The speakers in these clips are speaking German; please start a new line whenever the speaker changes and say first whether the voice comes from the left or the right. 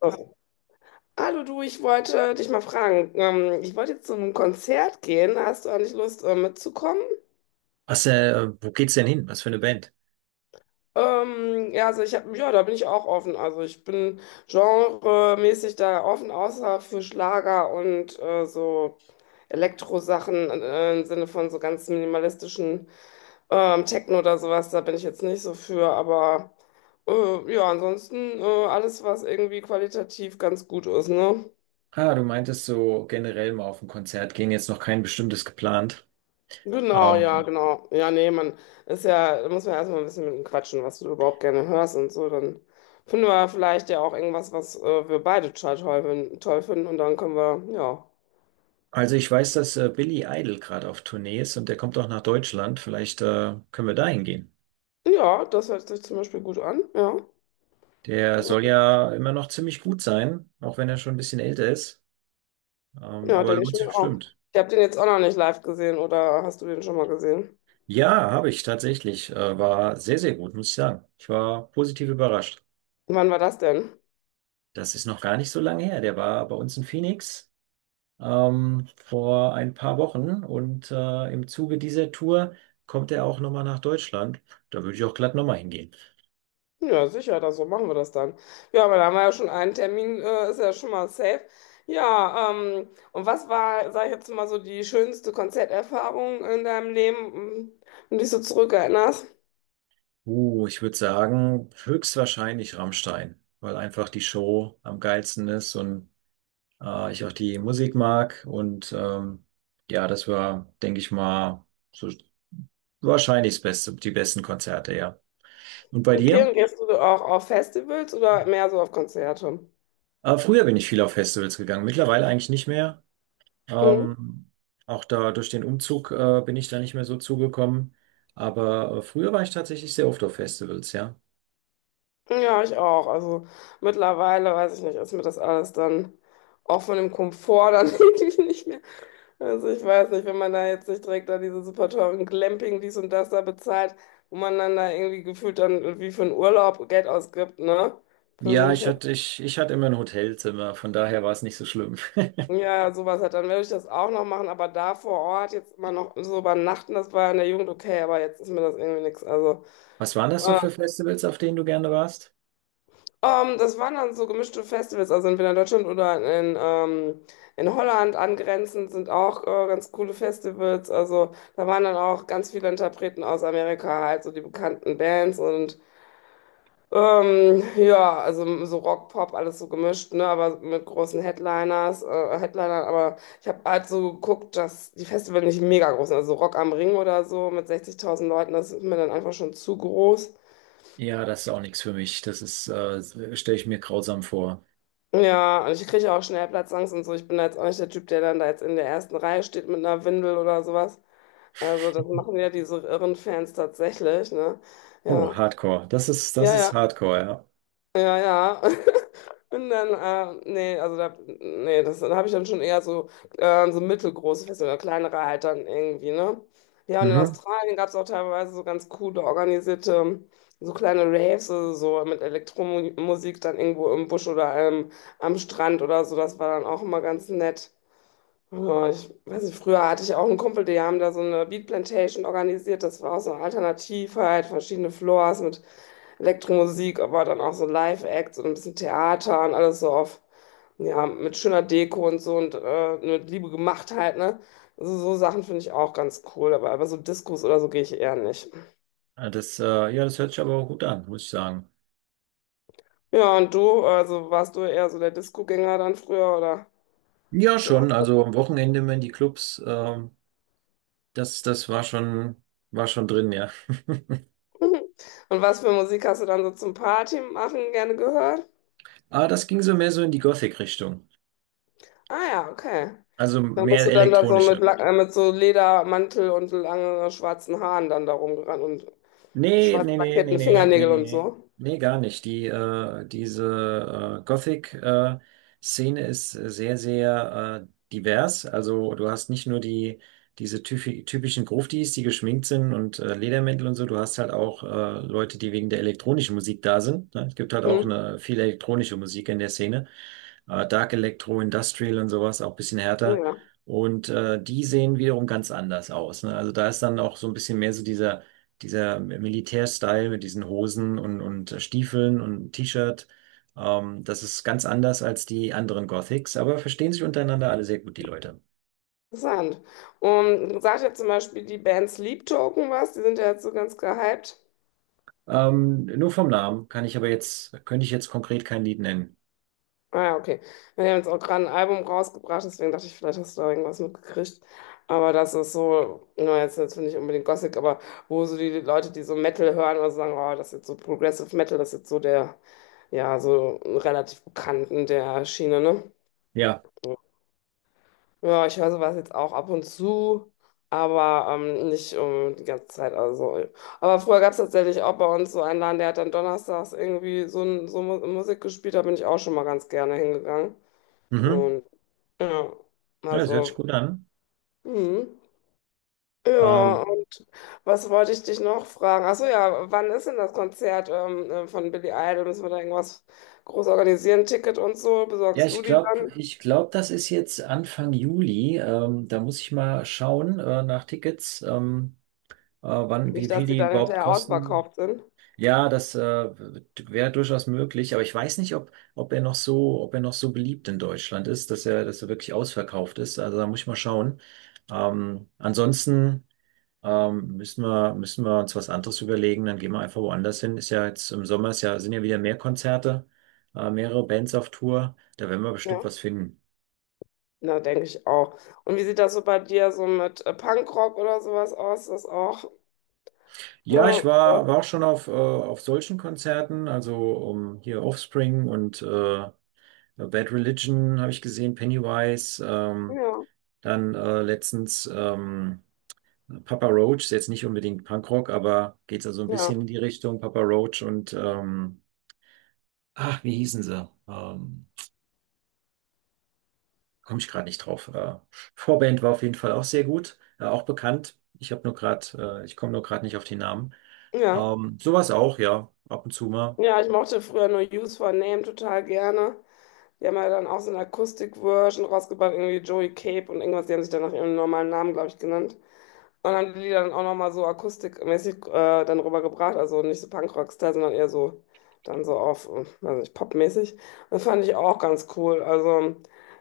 left: Oh, hallo du, ich wollte dich mal fragen. Ich wollte jetzt zu einem Konzert gehen. Hast du eigentlich Lust, mitzukommen?
right: Was, äh, wo geht's denn hin? Was für eine Band?
left: Ja, also ich habe, ja, da bin ich auch offen. Also ich bin genremäßig da offen, außer für Schlager und so Elektrosachen im Sinne von so ganz minimalistischen Techno oder sowas. Da bin ich jetzt nicht so für. Aber ja, ansonsten alles, was irgendwie qualitativ ganz gut ist, ne?
right: Ah, du meintest so generell mal auf ein Konzert gehen, jetzt noch kein bestimmtes geplant.
left: Genau, ja,
right: Ähm,
left: genau. Ja, nee, man ist ja, da muss man erstmal ein bisschen mit ihm quatschen, was du überhaupt gerne hörst und so. Dann finden wir vielleicht ja auch irgendwas, was wir beide total toll, toll finden und dann können wir, ja.
right: also ich weiß, dass Billy Idol gerade auf Tournee ist und der kommt auch nach Deutschland. Vielleicht können wir da hingehen.
left: Ja, das hört sich zum Beispiel gut an, ja.
right: Der soll ja immer noch ziemlich gut sein, auch wenn er schon ein bisschen älter ist.
left: Ja,
right: Aber
left: denke ich
right: lohnt sich
left: mir auch.
right: bestimmt.
left: Ich habe den jetzt auch noch nicht live gesehen oder hast du den schon mal gesehen?
right: Ja, habe ich tatsächlich. War sehr, sehr gut, muss ich sagen. Ich war positiv überrascht.
left: Wann war das denn?
right: Das ist noch gar nicht so lange her. Der war bei uns in Phoenix, vor ein paar Wochen, und im Zuge dieser Tour kommt er auch nochmal nach Deutschland. Da würde ich auch glatt nochmal hingehen.
left: Ja, sicher, das, so machen wir das dann. Ja, aber da haben wir ja schon einen Termin, ist ja schon mal safe. Ja, und was war, sag ich jetzt mal so, die schönste Konzerterfahrung in deinem Leben, an die du dich so zurückerinnerst?
right: Ich würde sagen, höchstwahrscheinlich Rammstein, weil einfach die Show am geilsten ist und ich auch die Musik mag, und ja, das war, denke ich mal, so wahrscheinlich das Beste, die besten Konzerte, ja. Und bei
left: Okay,
right: dir?
left: und gehst du auch auf Festivals oder mehr so auf Konzerte?
right: Früher bin ich viel auf Festivals gegangen, mittlerweile eigentlich nicht mehr.
left: Mhm.
right: Ähm, auch da durch den Umzug bin ich da nicht mehr so zugekommen. Aber früher war ich tatsächlich sehr oft auf Festivals, ja.
left: Ja, ich auch. Also mittlerweile, weiß ich nicht, ist mir das alles dann auch von dem Komfort dann irgendwie nicht mehr. Also ich weiß nicht, wenn man da jetzt nicht direkt da diese super teuren Glamping, dies und das da bezahlt, wo man dann da irgendwie gefühlt dann wie für einen Urlaub Geld ausgibt, ne? Für so
right: Ja,
left: ein
right: ich
left: Fest.
right: hatte, ich, ich hatte immer ein Hotelzimmer, von daher war es nicht so schlimm.
left: Ja, sowas halt, dann werde ich das auch noch machen, aber da vor Ort jetzt immer noch so übernachten, das war in der Jugend okay, aber jetzt ist mir das irgendwie nichts. Also.
right: Was waren das so für Festivals, auf denen du gerne warst?
left: Das waren dann so gemischte Festivals, also entweder in Deutschland oder in Holland angrenzend sind auch ganz coole Festivals. Also da waren dann auch ganz viele Interpreten aus Amerika, halt so die bekannten Bands und ja, also so Rock, Pop, alles so gemischt, ne, aber mit großen Headliners, Headlinern. Aber ich habe halt so geguckt, dass die Festivals nicht mega groß sind. Also Rock am Ring oder so mit 60.000 Leuten, das ist mir dann einfach schon zu groß.
right: Ja, das ist auch nichts für mich. Stelle ich mir grausam vor.
left: Ja, und ich kriege auch schnell Platzangst und so. Ich bin da jetzt auch nicht der Typ, der dann da jetzt in der ersten Reihe steht mit einer Windel oder sowas. Also das machen ja diese irren Fans tatsächlich, ne?
right: Oh,
left: Ja.
right: Hardcore. Das ist, das
left: Ja,
right: ist
left: ja.
right: Hardcore, ja.
left: Ja, ja. Und dann, nee, also da, nee, das, da habe ich dann schon eher so, so mittelgroße Feste oder kleinere halt dann irgendwie, ne? Ja, und in
right: Mhm.
left: Australien gab es auch teilweise so ganz coole, organisierte, so kleine Raves, also so mit Elektromusik dann irgendwo im Busch oder am Strand oder so. Das war dann auch immer ganz nett. Ja, ich weiß nicht, früher hatte ich auch einen Kumpel, die haben da so eine Beat Plantation organisiert. Das war auch so eine Alternative, halt verschiedene Floors mit Elektromusik, aber dann auch so Live-Acts und ein bisschen Theater und alles so auf, ja, mit schöner Deko und so und mit Liebe gemacht halt, ne? Also so Sachen finde ich auch ganz cool, aber so Diskos oder so gehe ich eher nicht.
right: Ah, Das, äh, ja, das hört sich aber auch gut an, muss ich sagen.
left: Ja, und du, also warst du eher so der Disco-Gänger dann früher oder
right: Ja,
left: bist du auch?
right: schon. Also am Wochenende immer in die Clubs. Das, das war schon, war schon drin, ja.
left: Und was für Musik hast du dann so zum Party machen gerne gehört?
right: Aber das ging so mehr so in die Gothic-Richtung.
left: Ah ja, okay.
right: Also
left: Dann bist
right: mehr
left: du dann da so mit,
right: elektronische.
left: mit so Ledermantel und langen schwarzen Haaren dann da rumgerannt und
right: Nee,
left: schwarz
right: nee, nee, nee,
left: lackierten
right: nee, nee,
left: Fingernägel und
right: nee,
left: so.
right: nee, gar nicht. Diese Gothic-Szene ist sehr, sehr divers. Also du hast nicht nur die, diese typischen Gruftis, die geschminkt sind und Ledermäntel und so, du hast halt auch Leute, die wegen der elektronischen Musik da sind. Ne? Es gibt halt auch
left: Hm?
right: eine, viel elektronische Musik in der Szene. Dark Electro, Industrial und sowas, auch ein bisschen
left: Ja,
right: härter.
left: ja.
right: Und die sehen wiederum ganz anders aus. Ne? Also da ist dann auch so ein bisschen mehr so dieser Militärstyle mit diesen Hosen und, und Stiefeln und T-Shirt. Das ist ganz anders als die anderen Gothics, aber verstehen sich untereinander alle sehr gut, die Leute.
left: Interessant. Und sagt ja zum Beispiel die Band Sleep Token was, die sind ja jetzt so ganz gehypt.
right: Nur vom Namen kann ich aber jetzt, könnte ich jetzt konkret kein Lied nennen.
left: Ah ja, okay. Wir haben jetzt auch gerade ein Album rausgebracht, deswegen dachte ich, vielleicht hast du da irgendwas mitgekriegt. Aber das ist so, na, jetzt natürlich nicht so unbedingt Gothic, aber wo so die Leute, die so Metal hören oder so sagen, oh, das ist jetzt so Progressive Metal, das ist jetzt so der, ja, so relativ bekannten der Schiene, ne?
right: Ja,
left: Ja, ich höre sowas jetzt auch ab und zu, aber nicht die ganze Zeit. Also. Aber früher gab es tatsächlich auch bei uns so einen Laden, der hat dann donnerstags irgendwie so, ein, so Musik gespielt, da bin ich auch schon mal ganz gerne hingegangen.
right: mhm.
left: Und ja,
right: Ja, das hört sich
left: also,
right: gut an.
left: hm. Ja,
right: Ähm,
left: und was wollte ich dich noch fragen? Achso, ja, wann ist denn das Konzert von Billy Idol? Müssen wir da irgendwas groß organisieren? Ticket und so?
right: ja,
left: Besorgst
right: ich
left: du die
right: glaube,
left: dann?
right: ich glaube, das ist jetzt Anfang Juli. Da muss ich mal schauen, nach Tickets, wann, wie
left: Nicht, dass
right: viel
left: die
right: die
left: dann
right: überhaupt
left: hinterher
right: kosten.
left: outverkauft sind.
right: Ja, das Wäre durchaus möglich, aber ich weiß nicht, ob er noch so, ob er noch so beliebt in Deutschland ist, dass er wirklich ausverkauft ist. Also da muss ich mal schauen. Ansonsten müssen wir uns was anderes überlegen. Dann gehen wir einfach woanders hin. Ist ja jetzt im Sommer ist ja, sind ja wieder mehr Konzerte, mehrere Bands auf Tour. Da werden wir
left: Ja,
right: bestimmt was finden.
left: na, denke ich auch. Und wie sieht das so bei dir so mit Punkrock oder sowas aus? Ist das auch?
right: Ja,
left: Ja,
right: war auch schon auf solchen Konzerten, also hier Offspring und ja, Bad Religion habe ich gesehen, Pennywise, ähm,
left: ja,
right: dann äh, letztens ähm, Papa Roach, ist jetzt nicht unbedingt Punkrock, aber geht so also ein
left: ja,
right: bisschen in die Richtung Papa Roach. Ach, wie hießen sie? Ähm, Komme ich gerade nicht drauf. Vorband war auf jeden Fall auch sehr gut, auch bekannt. Ich habe nur gerade, ich komme nur gerade nicht auf die Namen.
left: ja.
right: Sowas auch, ja, ab und zu mal.
left: Ja, ich mochte früher nur Use for Name total gerne. Die haben ja dann auch so eine Akustik-Version rausgebracht, irgendwie Joey Cape und irgendwas. Die haben sich dann nach ihrem normalen Namen, glaube ich, genannt. Und haben die Lieder dann auch nochmal so akustikmäßig dann rübergebracht. Also nicht so Punkrock-Style, sondern eher so dann so auf, weiß nicht, popmäßig. Das fand ich auch ganz cool. Also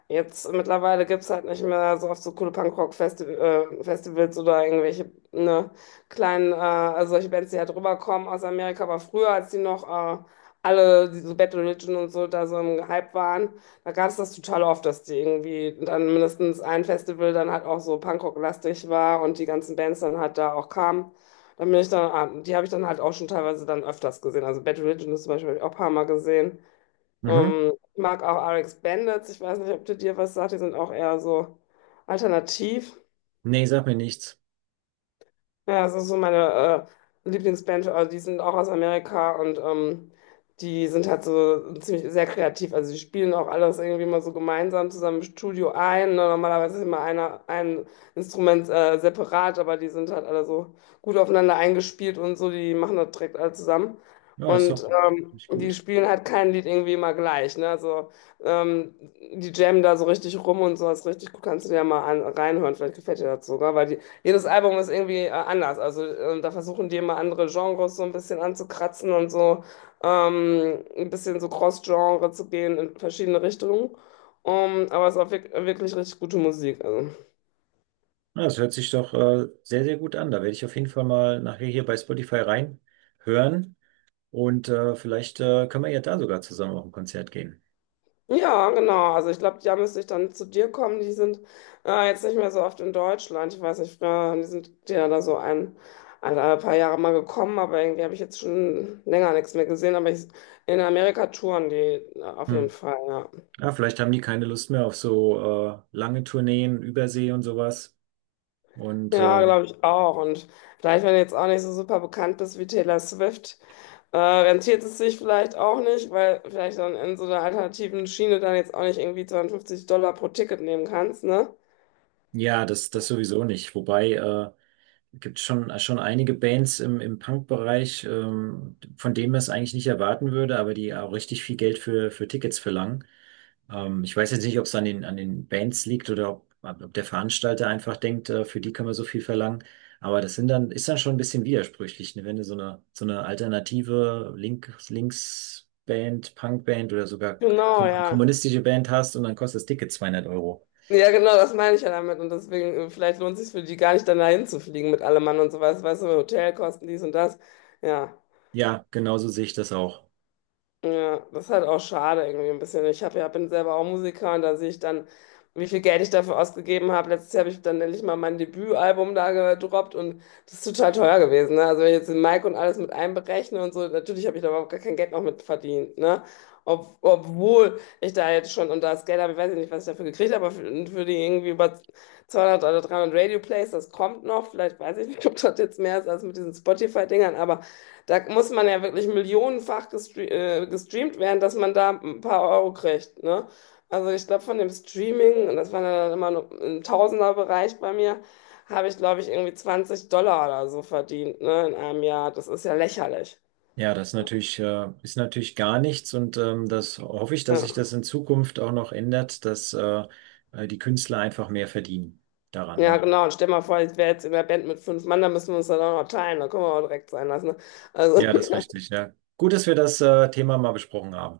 left: jetzt mittlerweile gibt es halt nicht mehr so oft so coole Punkrock-Festivals Festivals oder irgendwelche ne, kleinen, also solche Bands, die halt rüberkommen aus Amerika. Aber früher, als die noch alle diese Battle Religion und so da so im Hype waren, da gab es das total oft, dass die irgendwie dann mindestens ein Festival dann halt auch so Punkrock-lastig war und die ganzen Bands dann halt da auch kamen. Dann bin ich dann, die habe ich dann halt auch schon teilweise dann öfters gesehen. Also Battle Religion ist zum Beispiel hab ich auch ein paar Mal gesehen.
right: Mhm.
left: Ich mag auch RX Bandits, ich weiß nicht, ob die dir was sagt, die sind auch eher so alternativ.
right: Nee, sag mir nichts.
left: Ja, das ist so meine Lieblingsband, die sind auch aus Amerika und die sind halt so ziemlich sehr kreativ. Also die spielen auch alles irgendwie mal so gemeinsam zusammen im Studio ein. Ne? Normalerweise ist immer einer, ein Instrument separat, aber die sind halt alle so gut aufeinander eingespielt und so, die machen das direkt alle zusammen.
right: Ja, das ist
left: Und
right: doch nicht
left: die
right: gut.
left: spielen halt kein Lied irgendwie immer gleich. Ne? Also ähm, die jammen da so richtig rum und sowas richtig gut. Kannst du dir ja mal an, reinhören, vielleicht gefällt dir das sogar, weil die jedes Album ist irgendwie anders. Also da versuchen die immer andere Genres so ein bisschen anzukratzen und so ein bisschen so Cross-Genre zu gehen in verschiedene Richtungen. Aber es war wirklich richtig gute Musik. Also.
right: Das hört sich doch sehr, sehr gut an. Da werde ich auf jeden Fall mal nachher hier bei Spotify reinhören. Und vielleicht können wir ja da sogar zusammen auf ein Konzert gehen.
left: Ja, genau. Also ich glaube, ja, müsste ich dann zu dir kommen. Die sind jetzt nicht mehr so oft in Deutschland. Ich weiß nicht, früher haben die sind ja da so ein paar Jahre mal gekommen, aber irgendwie habe ich jetzt schon länger nichts mehr gesehen. Aber ich, in Amerika touren die auf jeden
right: Hm.
left: Fall, ja.
right: Ja, vielleicht haben die keine Lust mehr auf so lange Tourneen, Übersee und sowas. Und
left: Ja, glaube ich auch. Und vielleicht, wenn du jetzt auch nicht so super bekannt bist wie Taylor Swift, rentiert es sich vielleicht auch nicht, weil vielleicht dann in so einer alternativen Schiene dann jetzt auch nicht irgendwie $52 pro Ticket nehmen kannst, ne?
right: das sowieso nicht. Wobei gibt schon einige Bands im Punk-Bereich, von denen man es eigentlich nicht erwarten würde, aber die auch richtig viel Geld für Tickets verlangen. Ich weiß jetzt nicht, ob es an den Bands liegt oder ob der Veranstalter einfach denkt, für die kann man so viel verlangen. Aber ist dann schon ein bisschen widersprüchlich, ne? Wenn du so eine alternative Linksband, Punkband oder sogar
left: Genau, ja.
right: kommunistische Band hast und dann kostet das Ticket 200 Euro.
left: Ja, genau, das meine ich ja damit. Und deswegen, vielleicht lohnt es sich für die gar nicht, dann dahin zu fliegen mit allem Mann und so was, weißt du, Hotelkosten, dies und das. Ja.
right: Ja, genauso sehe ich das auch.
left: Ja, das ist halt auch schade irgendwie ein bisschen. Ich hab, ja, bin selber auch Musiker und da sehe ich dann, wie viel Geld ich dafür ausgegeben habe. Letztes Jahr habe ich dann endlich mal mein Debütalbum da gedroppt und das ist total teuer gewesen. Ne? Also wenn ich jetzt den Mic und alles mit einberechne und so, natürlich habe ich da überhaupt gar kein Geld noch mit verdient. Ne? Obwohl ich da jetzt schon, und das Geld habe, ich weiß nicht, was ich dafür gekriegt habe, aber für die irgendwie über 200 oder 300 Radio-Plays, das kommt noch. Vielleicht weiß ich nicht, ob das jetzt mehr ist als mit diesen Spotify-Dingern, aber da muss man ja wirklich millionenfach gestreamt werden, dass man da ein paar Euro kriegt, ne? Also ich glaube, von dem Streaming, und das war dann halt immer nur im Tausenderbereich bei mir, habe ich, glaube ich, irgendwie $20 oder so verdient, ne, in einem Jahr. Das ist ja lächerlich.
right: Ja, das ist natürlich gar nichts, und das hoffe ich, dass sich
left: Ja,
right: das in Zukunft auch noch ändert, dass die Künstler einfach mehr verdienen daran,
left: ja
right: ne?
left: genau. Und stell mal vor, ich wäre jetzt in der Band mit fünf Mann, da müssen wir uns dann auch noch teilen. Da können wir auch direkt sein lassen. Ne? Also,
right: Ja, das ist richtig, ja. Gut, dass wir das Thema mal besprochen haben.